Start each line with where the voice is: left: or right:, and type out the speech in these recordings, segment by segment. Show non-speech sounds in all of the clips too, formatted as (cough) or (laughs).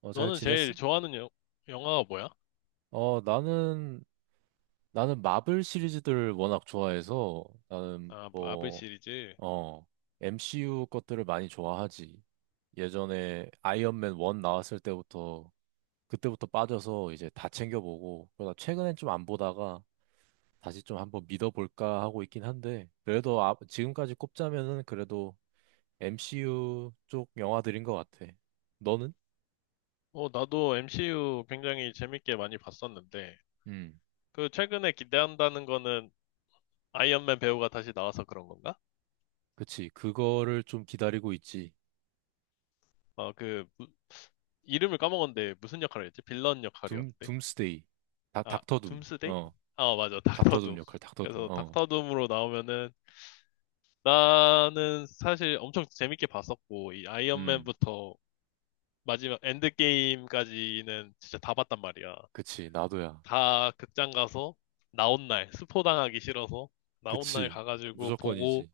right: 잘
left: 너는 제일
right: 지냈어?
left: 좋아하는 영화가 뭐야?
right: 어, 나는, 나는 마블 시리즈들을 워낙 좋아해서 나는
left: 아, 마블
right: 뭐,
left: 시리즈.
right: 어, MCU 것들을 많이 좋아하지. 예전에 아이언맨 1 나왔을 때부터, 그때부터 빠져서 이제 다 챙겨보고, 그러다 최근엔 좀 안 보다가 다시 좀 한번 믿어볼까 하고 있긴 한데, 그래도 아, 지금까지 꼽자면은 그래도 MCU 쪽 영화들인 것 같아. 너는?
left: 어, 나도 MCU 굉장히 재밌게 많이 봤었는데,
right: 음,
left: 그 최근에 기대한다는 거는 아이언맨 배우가 다시 나와서 그런 건가?
right: 그치. 그거를 좀 기다리고 있지.
left: 어, 그, 이름을 까먹었는데 무슨 역할을 했지? 빌런 역할이었는데?
right: 둠스데이.
left: 아,
right: 닥터 둠.
left: 둠스데이?
right: 어.
left: 아, 맞아. (laughs) 닥터
right: 닥터 둠
left: 둠.
right: 역할, 닥터 둠.
left: 그래서
right: 어.
left: 닥터 둠으로 나오면은 나는 사실 엄청 재밌게 봤었고, 이
right: 음.
left: 아이언맨부터 마지막 엔드게임까지는 진짜 다 봤단 말이야.
right: 그치, 나도야.
left: 다 극장 가서 나온 날, 스포당하기 싫어서 나온 날
right: 그치.
left: 가가지고 보고
right: 무조건이지.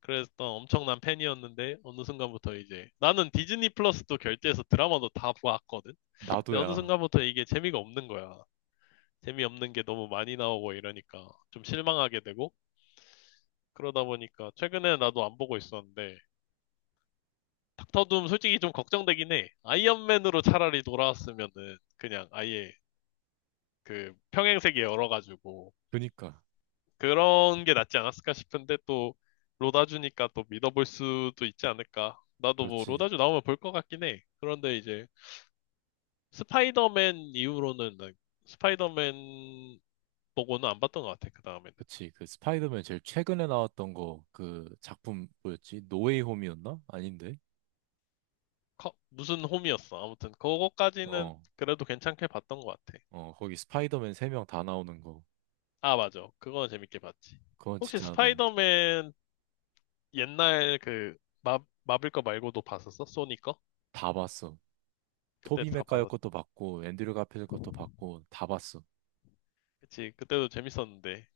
left: 그랬던 엄청난 팬이었는데 어느 순간부터 이제 나는 디즈니 플러스도 결제해서 드라마도 다 보았거든. 근데 어느
right: 나도야.
left: 순간부터 이게 재미가 없는 거야. 재미없는 게 너무 많이 나오고 이러니까 좀 실망하게 되고 그러다 보니까 최근에 나도 안 보고 있었는데 닥터 둠 솔직히 좀 걱정되긴 해. 아이언맨으로 차라리 돌아왔으면은 그냥 아예 그 평행세계 열어가지고
right: 그니까.
left: 그런 게 낫지 않았을까 싶은데 또 로다주니까 또 믿어볼 수도 있지 않을까. 나도 뭐
right: 그렇지.
left: 로다주 나오면 볼 것 같긴 해. 그런데 이제 스파이더맨 이후로는 난 스파이더맨 보고는 안 봤던 것 같아. 그 다음에는
right: 그치. 그 스파이더맨 제일 최근에 나왔던 거, 그 작품 뭐였지? 노웨이 홈이었나? 아닌데.
left: 무슨 홈이었어. 아무튼 그거까지는
right: 어.
left: 그래도 괜찮게 봤던 것 같아.
right: 어. 거기 스파이더맨 3명 다 나오는 거.
left: 아, 맞아. 그거는 재밌게 봤지.
right: 그건
left: 혹시
right: 진짜 나
left: 스파이더맨 옛날 그 마, 마블 거 말고도 봤었어? 소니 거?
right: 다 봤어.
left: 그때
right: 토비
left: 다
right: 맥과이어
left: 봤었.
right: 것도
left: 지
right: 봤고, 앤드류 가필 것도 봤고, 다 봤어.
left: 그치. 그때도 재밌었는데.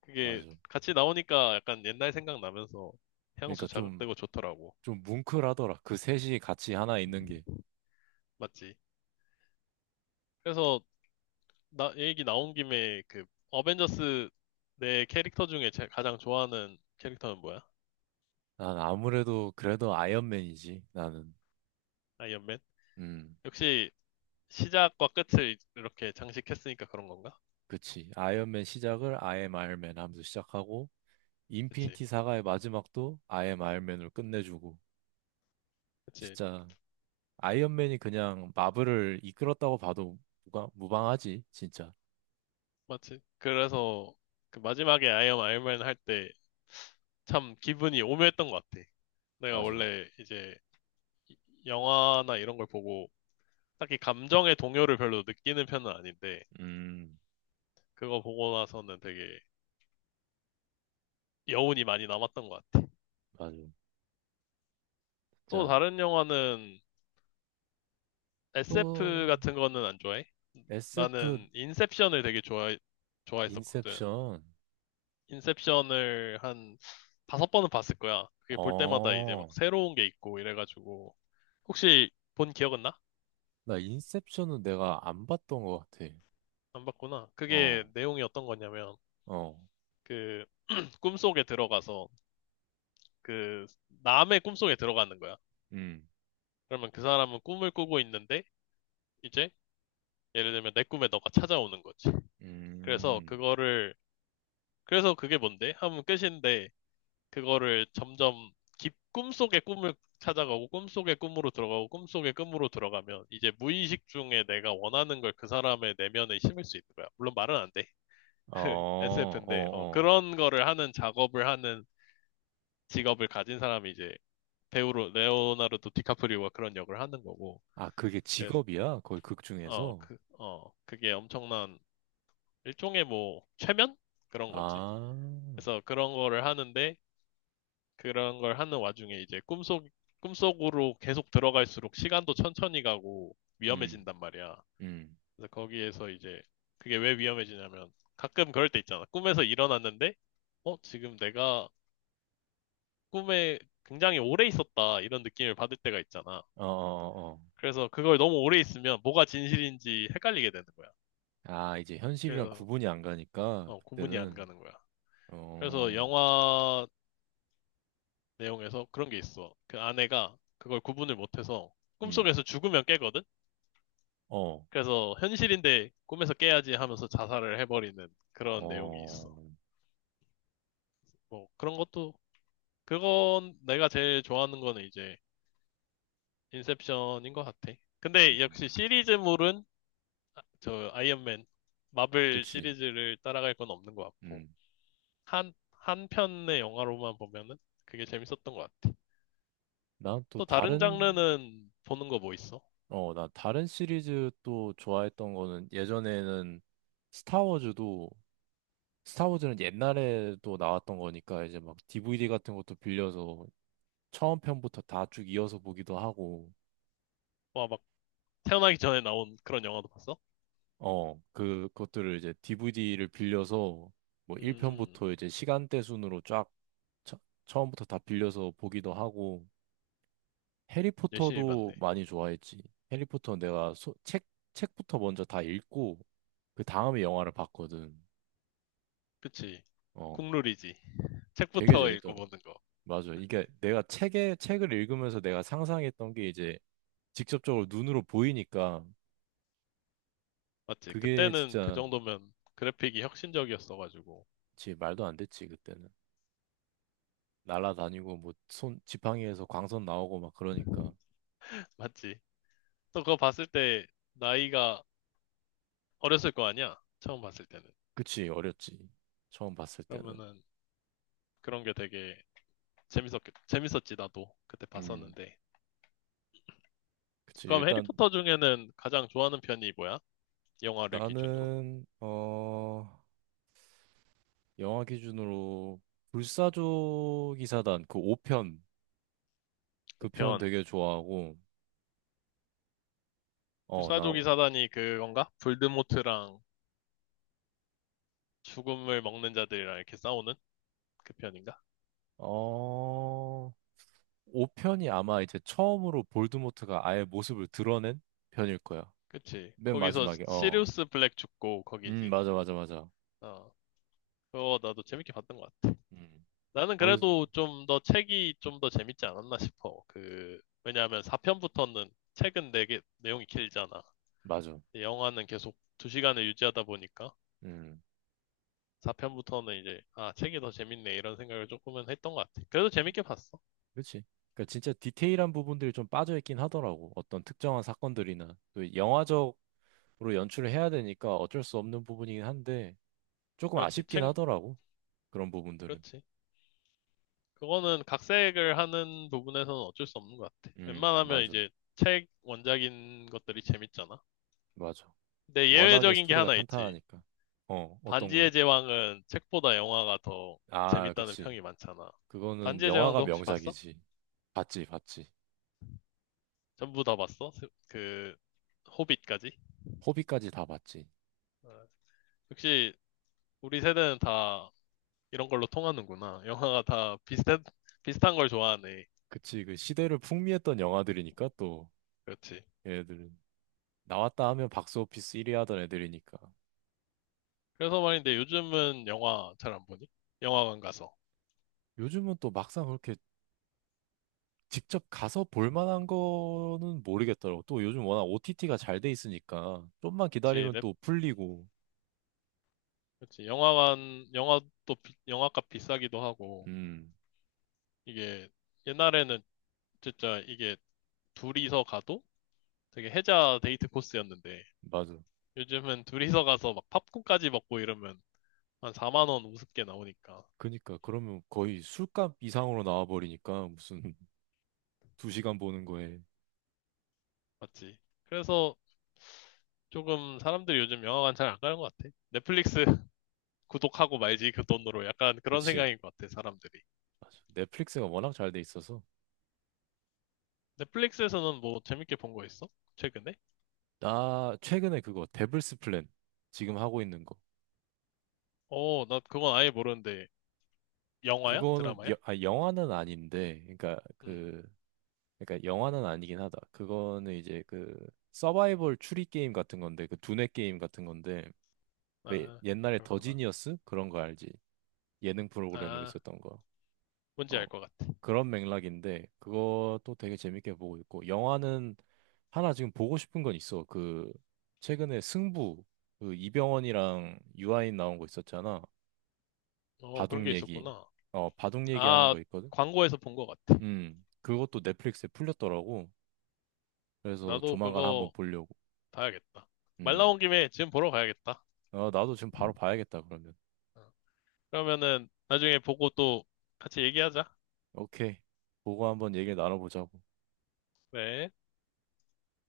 left: 그게
right: 맞아.
left: 같이 나오니까 약간 옛날 생각나면서 향수
right: 그러니까 좀,
left: 자극되고 좋더라고.
right: 좀 뭉클하더라. 그 셋이 같이 하나 있는 게.
left: 맞지? 그래서 나 얘기 나온 김에 그 어벤져스 내 캐릭터 중에 제 가장 좋아하는 캐릭터는 뭐야?
right: 난 아무래도 그래도 아이언맨이지, 나는.
left: 아이언맨?
right: 음,
left: 역시 시작과 끝을 이렇게 장식했으니까 그런 건가?
right: 그치. 아이언맨 시작을 I am Iron Man 하면서 시작하고,
left: 그치?
right: 인피니티 사가의 마지막도 I am Iron Man으로 끝내주고,
left: 그치?
right: 진짜 아이언맨이 그냥 마블을 이끌었다고 봐도 무방하지, 진짜.
left: 맞지? 그래서 그 마지막에 아이언맨 할 때 참 기분이 오묘했던 것 같아. 내가
right: 맞아.
left: 원래 이제 이- 영화나 이런 걸 보고 딱히 감정의 동요를 별로 느끼는 편은 아닌데
right: 음,
left: 그거 보고 나서는 되게 여운이 많이 남았던 것 같아.
right: 맞아.
left: 또
right: 자,
left: 다른 영화는 SF
right: 또
left: 같은 거는 안 좋아해?
right: SF
left: 나는 인셉션을 되게 좋아했었거든.
right: 인셉션.
left: 인셉션을 한 다섯 번은 봤을 거야. 그게 볼 때마다 이제 막
right: 어,
left: 새로운 게 있고 이래가지고. 혹시 본 기억은 나?
right: 나 인셉션은 내가 안 봤던 것 같아.
left: 안 봤구나. 그게
right: 어,
left: 내용이 어떤 거냐면,
right: 어,
left: 그, 꿈속에 들어가서, 그, 남의 꿈속에 들어가는 거야.
right: 음.
left: 그러면 그 사람은 꿈을 꾸고 있는데, 이제, 예를 들면 내 꿈에 너가 찾아오는 거지. 그래서
right: 음.
left: 그거를 그래서 그게 뭔데? 하면 끝인데 그거를 점점 깊 꿈속의 꿈을 찾아가고 꿈속의 꿈으로 들어가고 꿈속의 꿈으로 들어가면 이제 무의식 중에 내가 원하는 걸 그 사람의 내면에 심을 수 있는 거야. 물론 말은 안 돼.
right: 어,
left: (laughs) SF인데
right: 어, 어.
left: 그런 거를 하는 작업을 하는 직업을 가진 사람이 이제 배우로 레오나르도 디카프리오가 그런 역을 하는 거고.
right: 아, 그게
left: 그래서
right: 직업이야? 거의 극 중에서?
left: 그게 엄청난 일종의 뭐 최면? 그런 거지.
right: 아,
left: 그래서 그런 거를 하는데 그런 걸 하는 와중에 이제 꿈속으로 계속 들어갈수록 시간도 천천히 가고
right: 음,
left: 위험해진단 말이야.
right: 음.
left: 그래서 거기에서 이제 그게 왜 위험해지냐면 가끔 그럴 때 있잖아. 꿈에서 일어났는데, 어, 지금 내가 꿈에 굉장히 오래 있었다 이런 느낌을 받을 때가 있잖아.
right: 어, 어, 어.
left: 그래서 그걸 너무 오래 있으면 뭐가 진실인지 헷갈리게 되는 거야.
right: 아, 이제 현실이랑
left: 그래서
right: 구분이 안 가니까,
left: 어, 구분이 안
right: 그때는,
left: 가는 거야. 그래서
right: 어,
left: 영화 내용에서 그런 게 있어. 그 아내가 그걸 구분을 못해서
right: 음,
left: 꿈속에서 죽으면 깨거든?
right: 어,
left: 그래서 현실인데 꿈에서 깨야지 하면서 자살을 해버리는 그런 내용이
right: 어,
left: 있어. 뭐 그런 것도 그건 내가 제일 좋아하는 거는 이제 인셉션인 것 같아. 근데 역시
right: 음,
left: 시리즈물은 저 아이언맨 마블
right: 그치.
left: 시리즈를 따라갈 건 없는 것 같고
right: 음.
left: 한 한 편의 영화로만 보면은 그게 재밌었던 것 같아.
right: 난 또
left: 또 다른
right: 다른,
left: 장르는 보는 거 뭐 있어?
right: 나 다른 시리즈 또 좋아했던 거는 예전에는 스타워즈도 스타워즈는 옛날에도 나왔던 거니까 이제 막 DVD 같은 것도 빌려서 처음 편부터 다 쭉 이어서 보기도 하고,
left: 와, 막 태어나기 전에 나온 그런 영화도 봤어?
right: 그것들을 이제 DVD를 빌려서 뭐
left: 음,
right: 1편부터 이제 시간대 순으로 쫙 처, 처음부터 다 빌려서 보기도 하고,
left: 열심히
right: 해리포터도
left: 봤네.
right: 많이 좋아했지. 해리포터 내가 책부터 먼저 다 읽고, 그 다음에 영화를 봤거든.
left: 그치,
right: 어,
left: 국룰이지.
right: 되게
left: 책부터
right: 재밌더라고.
left: 읽어보는 거.
right: 맞아. 이게 내가 책을 읽으면서 내가 상상했던 게 이제 직접적으로 눈으로 보이니까
left: 맞지?
right: 그게
left: 그때는 그
right: 진짜
left: 정도면 그래픽이 혁신적이었어가지고.
right: 지 말도 안 됐지, 그때는. 날아다니고 뭐 손 지팡이에서 광선 나오고 막 그러니까
left: 맞지? 또 그거 봤을 때 나이가 어렸을 거 아니야? 처음 봤을 때는.
right: 그치 어렸지 처음 봤을 때는
left: 그러면은 그런 게 되게 재밌었, 재밌었지, 나도. 그때
right: 음
left: 봤었는데.
right: 그치
left: 그럼
right: 일단
left: 해리포터 중에는 가장 좋아하는 편이 뭐야? 영화를 기준으로.
right: 나는 영화 기준으로 불사조 기사단 그 5편 그 편
left: 5편.
right: 되게 좋아하고 어
left: 불사조기
right: 나어
left: 사단이 그건가? 볼드모트랑 죽음을 먹는 자들이랑 이렇게 싸우는 그 편인가?
right: 5편이 아마 이제 처음으로 볼드모트가 아예 모습을 드러낸 편일 거야
left: 그치.
right: 맨
left: 거기서
right: 마지막에 어
left: 시리우스 블랙 죽고 거기지.
right: 맞아 맞아 맞아
left: 어. 그거 나도 재밌게 봤던 것 같아.
right: 음
left: 나는
right: 거기서
left: 그래도 좀 더 책이 좀 더 재밌지 않았나 싶어. 그, 왜냐하면 4편부터는 내용이 길잖아.
right: 맞아
left: 근데 영화는 계속 2시간을 유지하다 보니까
right: 음
left: 4편부터는 이제, 아, 책이 더 재밌네. 이런 생각을 조금은 했던 것 같아. 그래도 재밌게 봤어.
right: 그렇지. 그러니까 진짜 디테일한 부분들이 좀 빠져있긴 하더라고. 어떤 특정한 사건들이나 또 영화적으로 연출을 해야 되니까 어쩔 수 없는 부분이긴 한데 조금
left: 그렇지.
right: 아쉽긴 하더라고. 그런 부분들은.
left: 그렇지. 그거는 각색을 하는 부분에서는 어쩔 수 없는 것 같아. 웬만하면
right: 맞아.
left: 이제 책 원작인 것들이 재밌잖아.
right: 맞아.
left: 근데
right: 워낙에
left: 예외적인 게
right: 스토리가
left: 하나 있지.
right: 탄탄하니까. 어떤 거지?
left: 반지의 제왕은 책보다 영화가 더
right: 아,
left: 재밌다는
right: 그치.
left: 평이 많잖아.
right: 그거는
left: 반지의
right: 영화가
left: 제왕도 혹시 봤어?
right: 명작이지. 봤지, 봤지.
left: 전부 다 봤어? 그, 호빗까지?
right: 호비까지 다 봤지.
left: 어, 역시 우리 세대는 다 이런 걸로 통하는구나. 영화가 다 비슷한 걸 좋아하네.
right: 그치. 그 시대를 풍미했던 영화들이니까 또
left: 그렇지.
right: 얘네들은 나왔다 하면 박스오피스 1위 하던 애들이니까.
left: 그래서 말인데 요즘은 영화 잘 안 보니? 영화관 가서.
right: 요즘은 또 막상 그렇게 직접 가서 볼 만한 거는 모르겠더라고. 또 요즘 워낙 OTT가 잘 돼 있으니까 좀만
left: 그렇지,
right: 기다리면 또 풀리고.
left: 그렇지. 영화값 비싸기도 하고,
right: 음,
left: 이게 옛날에는 진짜 이게 둘이서 가도 되게 혜자 데이트 코스였는데
right: 맞아.
left: 요즘은 둘이서 가서 막 팝콘까지 먹고 이러면 한 4만 원 우습게 나오니까.
right: 그니까 그러면 거의 술값 이상으로 나와버리니까 무슨 (laughs) 2시간 보는 거에.
left: 맞지? 그래서 조금 사람들이 요즘 영화관 잘 안 가는 것 같아. 넷플릭스 (laughs) 구독하고 말지 그 돈으로 약간 그런
right: 그치.
left: 생각인 것 같아, 사람들이.
right: 맞아. 넷플릭스가 워낙 잘 돼 있어서.
left: 넷플릭스에서는 뭐 재밌게 본 거 있어? 최근에?
right: 나 최근에 그거 데블스 플랜 지금 하고 있는 거.
left: 어, 나 그건 아예 모르는데 영화야?
right: 그거는
left: 드라마야?
right: 영화는 아닌데, 그러니까
left: 음.
right: 그 그러니까 영화는 아니긴 하다. 그거는 이제 그 서바이벌 추리 게임 같은 건데, 그 두뇌 게임 같은 건데, 왜
left: 아,
right: 옛날에 더
left: 그렇구나.
right: 지니어스 그런 거 알지? 예능 프로그램으로
left: 아,
right: 있었던 거.
left: 뭔지
right: 어.
left: 알 것 같아.
right: 그런 맥락인데 그것도 되게 재밌게 보고 있고 영화는 하나 지금 보고 싶은 건 있어. 그 최근에 승부 그 이병헌이랑 유아인 나온 거 있었잖아.
left: 어, 그런
right: 바둑
left: 게
right: 얘기.
left: 있었구나.
right: 바둑 얘기하는
left: 아,
right: 거 있거든.
left: 광고에서 본 것 같아.
right: 음. 그것도 넷플릭스에 풀렸더라고. 그래서
left: 나도
right: 조만간 한번
left: 그거
right: 보려고.
left: 봐야겠다. 말
right: 음.
left: 나온 김에 지금 보러 가야겠다.
right: 어, 나도 지금 바로 봐야겠다 그러면.
left: 어. 그러면은 나중에 보고 또 같이 얘기하자.
right: 오케이. 보고 한번 얘기를 나눠보자고.
left: 네.